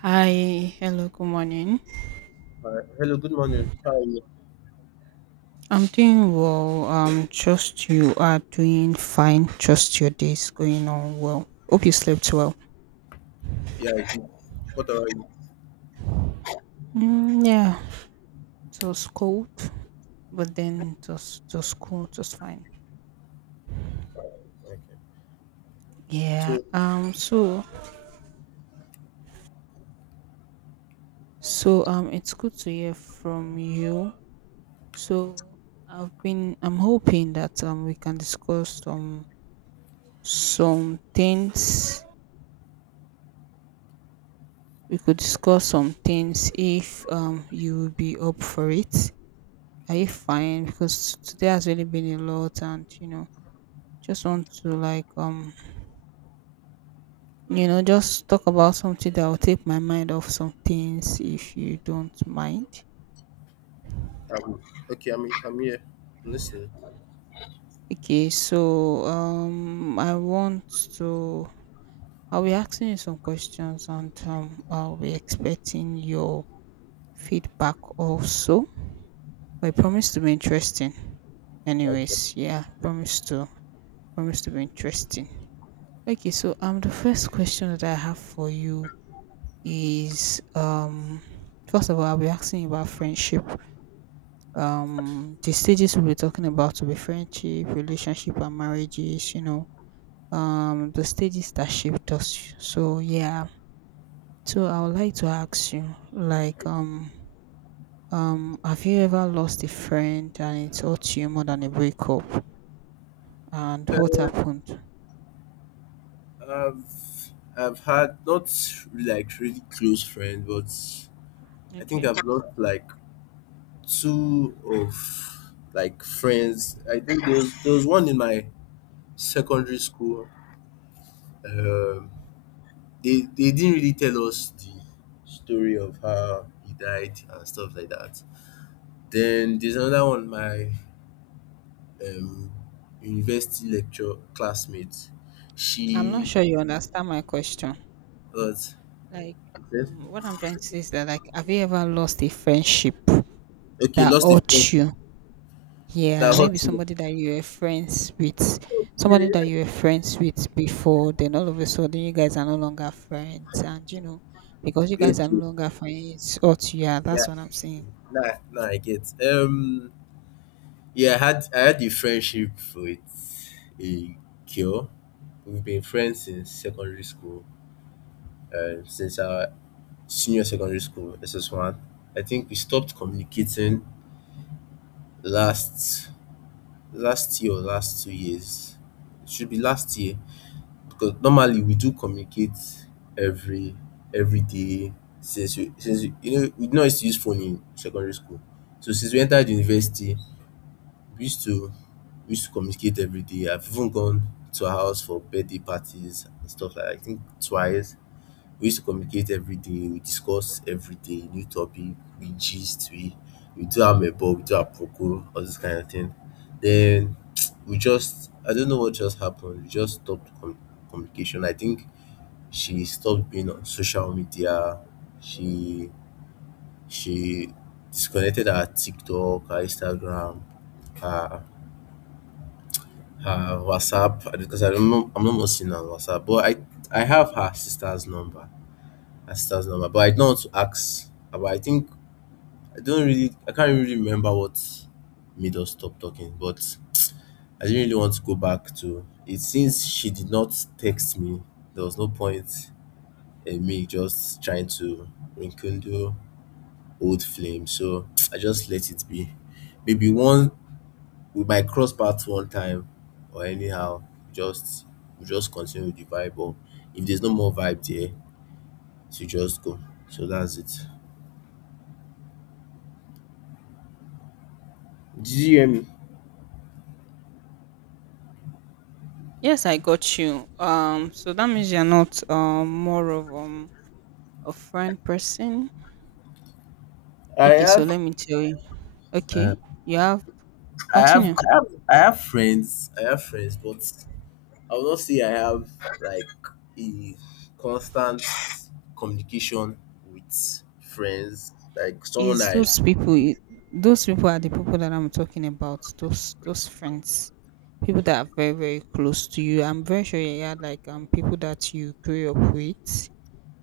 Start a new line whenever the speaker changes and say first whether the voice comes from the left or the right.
right: Hi, hello, good morning.
left: Hello, good morning. How are you?
right: I'm doing well. Trust you are doing fine. Trust your day is going on well. Hope you slept well.
left: Yeah, I What about you?
right: Mm, yeah, it was cold, but then it was cool. It was fine.
left: Okay.
right: Yeah.
left: So,
right: So it's good to hear from you. So I've been. I'm hoping that we can discuss some things. We could discuss some things if you will be up for it. Are you fine? Because today has really been a lot, and just want to just talk about something that will take my mind off some things if you don't mind.
left: um, okay, I'm here. I'm listening.
right: Okay, so I want to I'll be asking you some questions, and I'll be expecting your feedback also. I promise to be interesting.
left: Okay.
right: Anyways, yeah, promise to for us to be interesting. Okay, so the first question that I have for you is first of all, I'll be asking you about friendship. The stages we'll be talking about will be friendship, relationship and marriages, you know. The stages that shaped us. So yeah. So I would like to ask you, like, have you ever lost a friend and it hurt you more than a breakup, and what
left: Uh,
right: happened?
left: I've I've had not like really close friends, but I think
right: Okay.
left: I've lost like two of like friends. I think there was one in my secondary school. Um, they didn't really tell us the story of how he died and stuff like that. Then there's another one, my um university lecture classmate.
right: I'm not
left: She
right: sure you understand my question.
left: What I
right: Like,
left: said?
right: what I'm trying to say is that, like, have you ever lost a friendship
left: Okay,
right: that
left: lost a friend
right: hurt you?
left: that
right: Yeah, maybe
left: hurt me.
right: somebody that you were friends with, somebody that you were friends with before, then all of a sudden you guys are no longer friends, and, you know, because you guys are
left: Okay,
right: no longer friends, hurt you. Yeah,
left: yeah,
right: that's what I'm saying.
left: now I get. Yeah, I had a friendship with a girl. We've been friends since secondary school, since our senior secondary school SS1. I think we stopped communicating last last year, or last 2 years. It should be last year. Because normally we do communicate every every day, since we we no used to use phone in secondary school. So since we entered university, we used to we used to communicate every day. I've even gone to her house for birthday parties and stuff like that. I think twice. We used to communicate every day, we discuss every day, new topic, we gist, we do amebo, we do aproko, all this kind of thing. Then we just I don't know what just happened. We just stopped communication. I think she stopped being on social media. She she disconnected her TikTok, her Instagram, her her WhatsApp, because I remember I'm not more seeing her on WhatsApp. But I have her sister's number, But I don't want to ask about. I think I can't really remember what made us stop talking. But I didn't really want to go back to it, since she did not text me. There was no point in me just trying to rekindle old flame. So I just let it be. Maybe one we might cross paths one time or anyhow, just we just continue with the vibe, or if there's no more vibe there, so just go. So that's it. Did you hear me?
right: Yes, I got you. So that means you're not more of a friend person.
left: I
right: Okay, so
left: have
right: let me tell you.
left: uh,
right: Okay, you have
left: I have
right: continue.
left: I have I have friends. I have friends, but I will not say I have like a constant communication with friends.
right: Is those people I- Those people are the people that I'm talking about, those friends, people that are very, very close to you. I'm very sure you had like, people that you grew up with,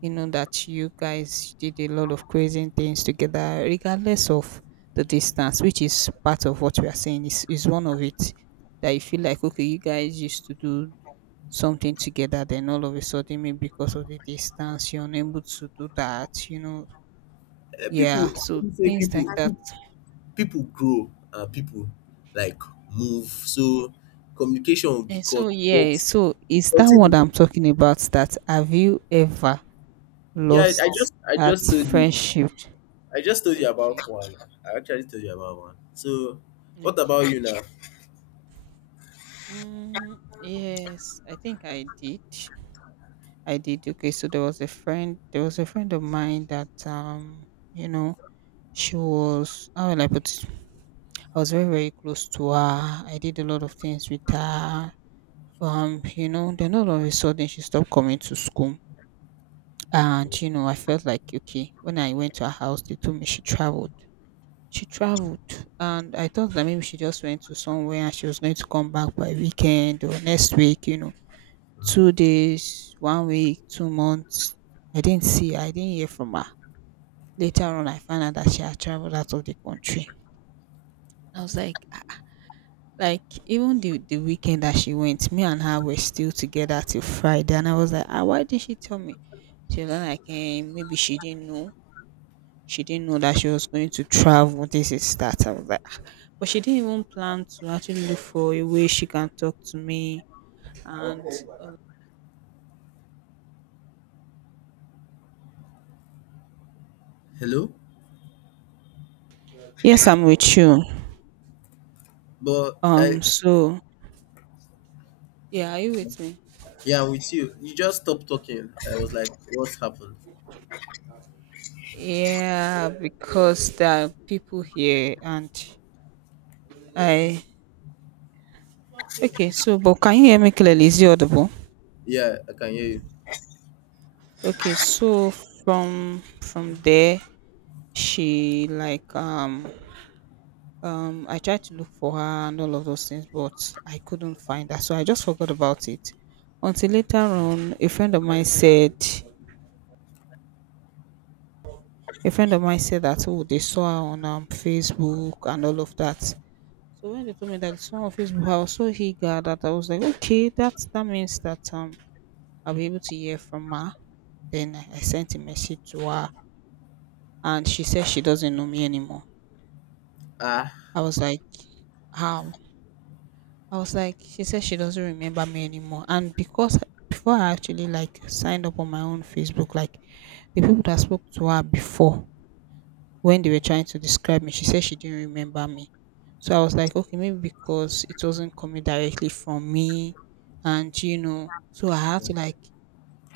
right: you know, that you guys did a lot of crazy things together regardless of the distance, which is part of what we are saying. Is one of it that you feel like, okay, you guys used to do something together, then all of a sudden, maybe because of the distance, you're unable to do that, you know.
left: people,
right: Yeah,
left: let
right: so
left: me say,
right: things
left: people
right: like that.
left: people grow and people like move, so communication will be
right: And
left: cut,
right: so
left: but
right: yeah, so it's
left: but
right: that one
left: thing
right: that
left: is,
right: I'm talking about, that have you ever
left: yeah, I I
right: lost
left: just I
right: at
left: just told you.
right: friendship?
left: I just told you about
right: Okay.
left: one I actually told you about one. So what
right: Okay.
left: about you now?
right: Mm, yes, I think I did. I did. Okay, so there was a friend of mine that, you know, she was, how will I put it? I was very, very close to her. I did a lot of things with her. You know, then all of a sudden she stopped coming to school. And you know, I felt like, okay, when I went to her house, they told me she traveled. She traveled, and I thought that maybe she just went to somewhere and she was going to come back by weekend or next week. You know, 2 days, one week, 2 months. I didn't see her, I didn't hear from her. Later on, I found out that she had traveled out of the country. I was like, "Ah, ah." Like, even the weekend that she went, me and her were still together till Friday, and I was like, ah, why didn't she tell me? She was like, eh, maybe she didn't know. She didn't know that she was going to travel. This is that. I was like, "Ah." But she didn't even plan to actually look for a way she can talk to me. And uh,
left: Hello.
right: yes, I'm with you.
left: But I
right: So yeah, are you with me?
left: Yeah, I'm with you. You just stopped talking. I was like, what's happened?
right: Yeah, because there are people here, and I okay. So, but can you hear me clearly? Is it audible?
left: Yeah, I can hear you.
right: Okay, so from there, she like, I tried to look for her and all of those things, but I couldn't find her, so I just forgot about it until later on a friend of mine said that, oh, they saw her on, Facebook and all of that. So when they told me that it's not on Facebook, I was so eager that I was like, okay, that means that, um, I'll be able to hear from her. Then I sent a message to her, and she said she doesn't know me anymore.
left: Ah,
right: I was like, how? I was like, she says she doesn't remember me anymore. And because before I actually like signed up on my own Facebook, like, the people that spoke to her before, when they were trying to describe me, she said she didn't remember me. So I was like, okay, maybe because it wasn't coming directly from me, and you know, so I had to like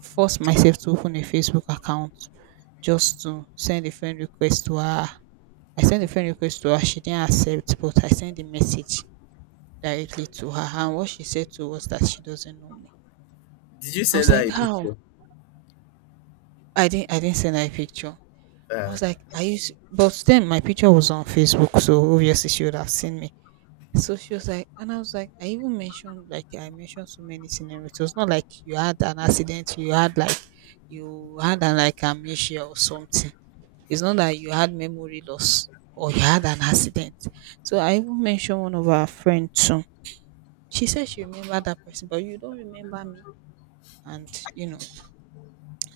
right: force myself to open a Facebook account just to send a friend request to her. I sent a friend request to her, she didn't accept, but I sent a message directly to her, and what she said to was that she doesn't know me.
left: did you
right: I was
left: send her
right: like,
left: a
right: how?
left: picture?
right: I didn't send her a picture. I
left: Ah,
right: was like, I used, but then my picture was on Facebook, so obviously she would have seen me. So she was like, and I was like, I mentioned so many scenarios. It was not like you had an accident, you had like, you had an like amnesia or something. It's not that you had memory loss or you had an accident. So I even mentioned one of our friends too. She said she remembered that person, but you don't remember me. And you know,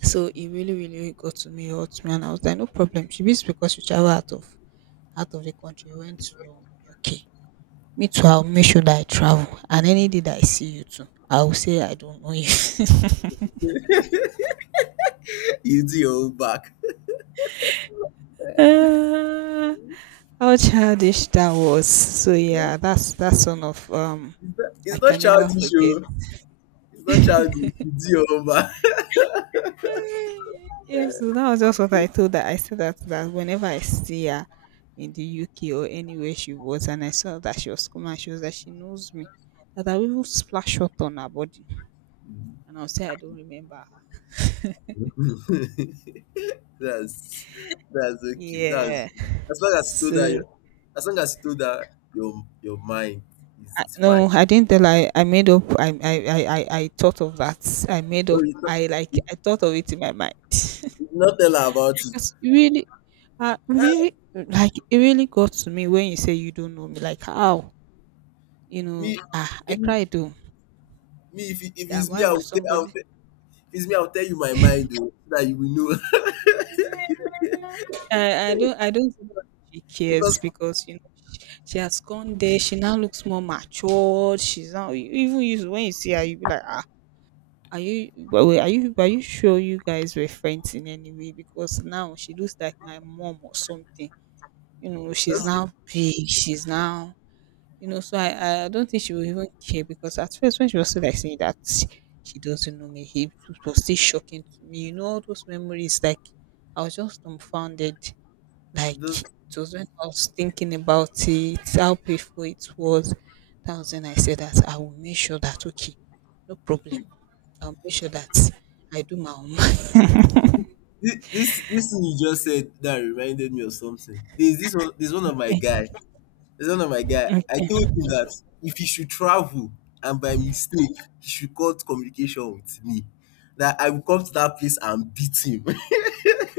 right: so it really got to me, hurt me, and I was like, no problem, she beats, because she travel out of the country, went to UK. Me too, I'll make sure that I travel, and any day that I see you too, I'll say I don't know you.
left: you do your own back.
right: Ah, how childish that was. So yeah, that's one of, um,
left: it's not
right: I
left: it's not
right: can never
left: childish
right: forget.
left: o. It's not childish. You do your own back.
right: Yes, so that was just what I told her. I said that that whenever I see her in the UK or anywhere she was, and I saw that she was coming, and she was that she knows me, that I will splash hot on her body, and I'll say I don't remember her.
left: That's that's okay. That's
right: Yeah.
left: as long as you told her
right: So
left: your, As long as you told her your mind is
right: I-
left: is fine.
right: no, I didn't tell her. I made up. I thought of that. I made
left: Oh,
right: up.
left: you not,
right: I thought of it in my mind.
left: you not tell her about it.
right: Because it really,
left: Ah,
right: really like it really got to me when you say you don't know me. Like, how, you know?
left: me,
right: Ah, I
left: me
right: cried, oh.
left: if, it- if
right: That
left: it's me,
right: why will somebody
left: if it's me, I'll tell you my mind though, so that you will know.
right: I don't, think she cares,
left: Because
right: because, you know, she has gone there. She now looks more matured. She's now, you even you when you see her, you be like, ah, are you, but wait, are you, are you sure you guys were friends in any way? Because now she looks like my mom or something. You know, she's
left: that's it,
right: now big. She's now, you know, so I don't think she will even care, because at first when she was still like saying that she doesn't know me, it was still shocking to me. You know, all those memories, like, I was just dumbfounded, like
left: this
right: it was, when I was thinking about it, how painful it was, that was when I said that I will make sure that, okay, no problem, I'll make sure that I do my own.
left: this thing you just said that reminded me of something. There's this one. There's one of my
right: Okay.
left: guy. There's one of my guy. I told
right: Okay,
left: him that if he should travel and by mistake he should cut communication with me, that I will come to that place and beat him.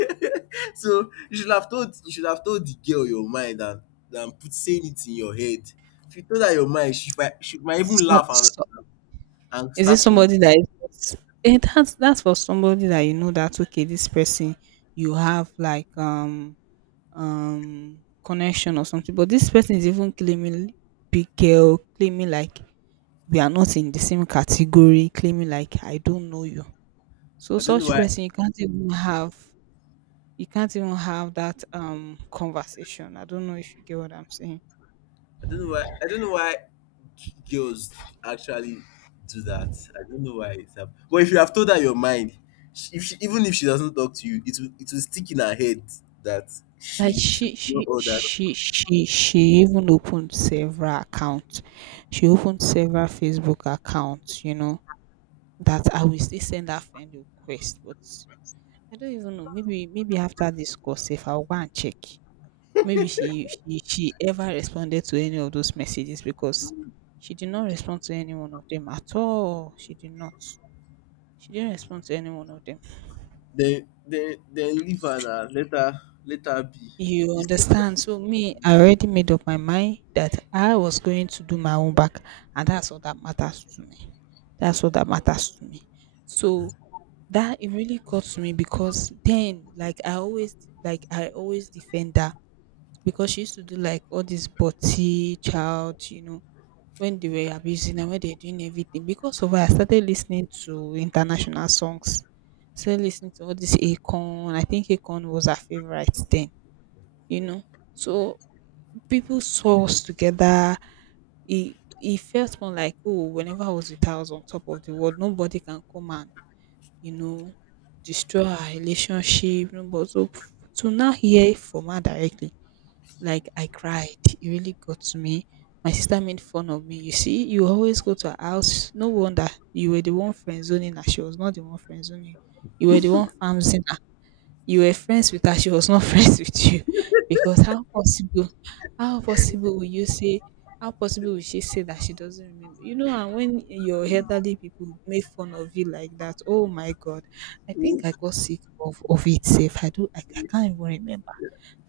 left: So you should have told the girl your mind, and put saying it in your head. If you told her your mind, she might even
right: so,
left: laugh, and
right: so
left: and
right: is it
left: start from.
right: somebody that is, eh, that's for somebody that you know that, okay, this person, you have like, connection or something, but this person is even claiming big girl, claiming like we are not in the same category, claiming like I don't know you. So
left: I don't know
right: such
left: why. I
right: person you can't even have that, um, conversation. I don't know if you get what I'm saying.
left: don't know why. I don't know why girls actually do that. I don't know why it's happening. But if you have told her your mind, she, if she, even if she doesn't talk to you, it will stick in her head, that
right: Like,
left: she
right: she
left: know
right: she
left: all that.
right: she she she even opened several accounts. She opened several Facebook accounts, you know, that I will still send her friend request. But I don't even know. Maybe, maybe after this course, if I'll go and check. Maybe she ever responded to any of those messages, because she did not respond to any one of them at all. She did not. She didn't respond to any one of them.
left: Then leave her now. Let her be.
right: You
left: You say,
right: understand? So me, I already made up my mind that I was going to do my own back, and that's all that matters to me. That's all that matters to me. So that it really got to me because then, like I always defend her because she used to do like all this body child, you know, when they were abusing and when they were doing everything. Because of her, I started listening to international songs. Started listening to all this Akon. I think Akon was her favorite then you know. So people saw us together. It felt more like, oh, whenever I was with her, I was on top of the world. Nobody can come and you know destroy our relationship. Nobody. So to now hear it from her directly, like I cried. It really got to me. My sister made fun of me. You see, you always go to her house. No wonder you were the one friend zoning her. She was not the one friend zoning. You were the one farm her. You were friends with her. She was not friends with you because how possible, how possible will you say? How possible will she say that she doesn't remember? You know, and when your elderly people make fun of you like that, oh my God, I think
left: "Mm,
right: I got sick of it. Safe, I do. I can't even remember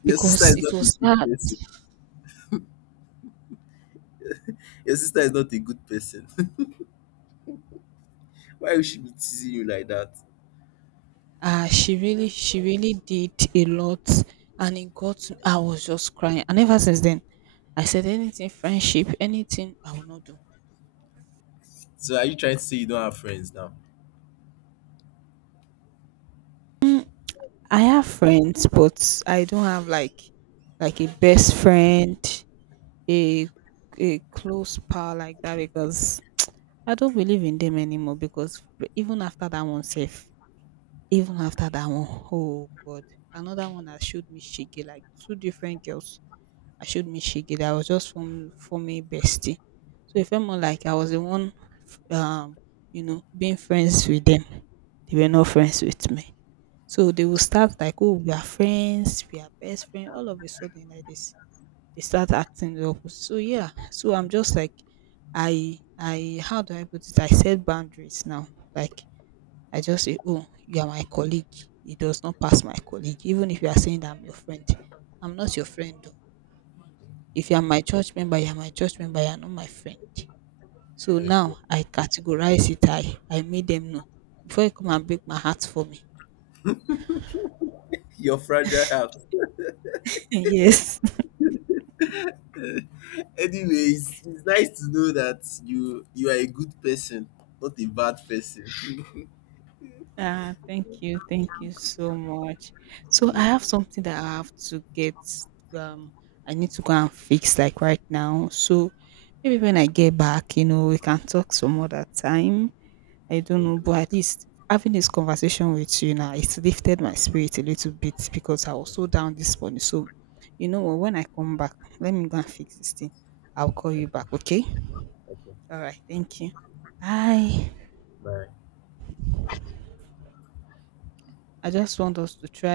left: your sister
right: because
left: is
right: it
left: not a
right: was
left: good
right: that
left: person. Your sister is not a good person." Why would she be teasing you like that?
right: she really did a lot, and it got to- I was just crying, and ever since then, I said anything friendship, anything I will not do.
left: So are you trying to say you don't have friends now?
right: I have friends, but I don't have like a best friend, a a close pal like that because I don't believe in them anymore. Because even after that one, safe, even after that one, oh god, another one that showed me shiggy, like two different girls. I showed me shiggy that was just for me bestie. So it felt more like I was the one, um, you know, being friends with them. They were not friends with me. So they will start like, oh, we are friends, we are best friends, all of a sudden like this they start acting the opposite. So yeah, so I'm just like, I how do I put it? I set boundaries now. Like I just say, oh, you are my colleague. It does not pass my colleague. Even if you are saying that I'm your friend, I'm not your friend. Though. If you are my church member, you are my church member. You are not my friend. So
left: Okay.
right: now I categorize it. I made them know before you come and break my heart for me.
left: Your fragile heart.
right: Yes.
left: Anyways, it's nice to know that you are a good person, not a bad person.
right: Ah, thank you. Thank you so much. So I have something that I have to get, um I need to go and fix like right now. So maybe when I get back, you know, we can talk some other time. I don't know,
left: Okay,
right: but at least having this conversation with you now, it's lifted my spirit a little bit because I was so down this morning. So you know what, when I come back, let me go and fix this thing. I'll call
left: okay,
right: you back, okay?
left: okay.
right: All right, thank you. Bye.
left: Bye.
right: I just want us to try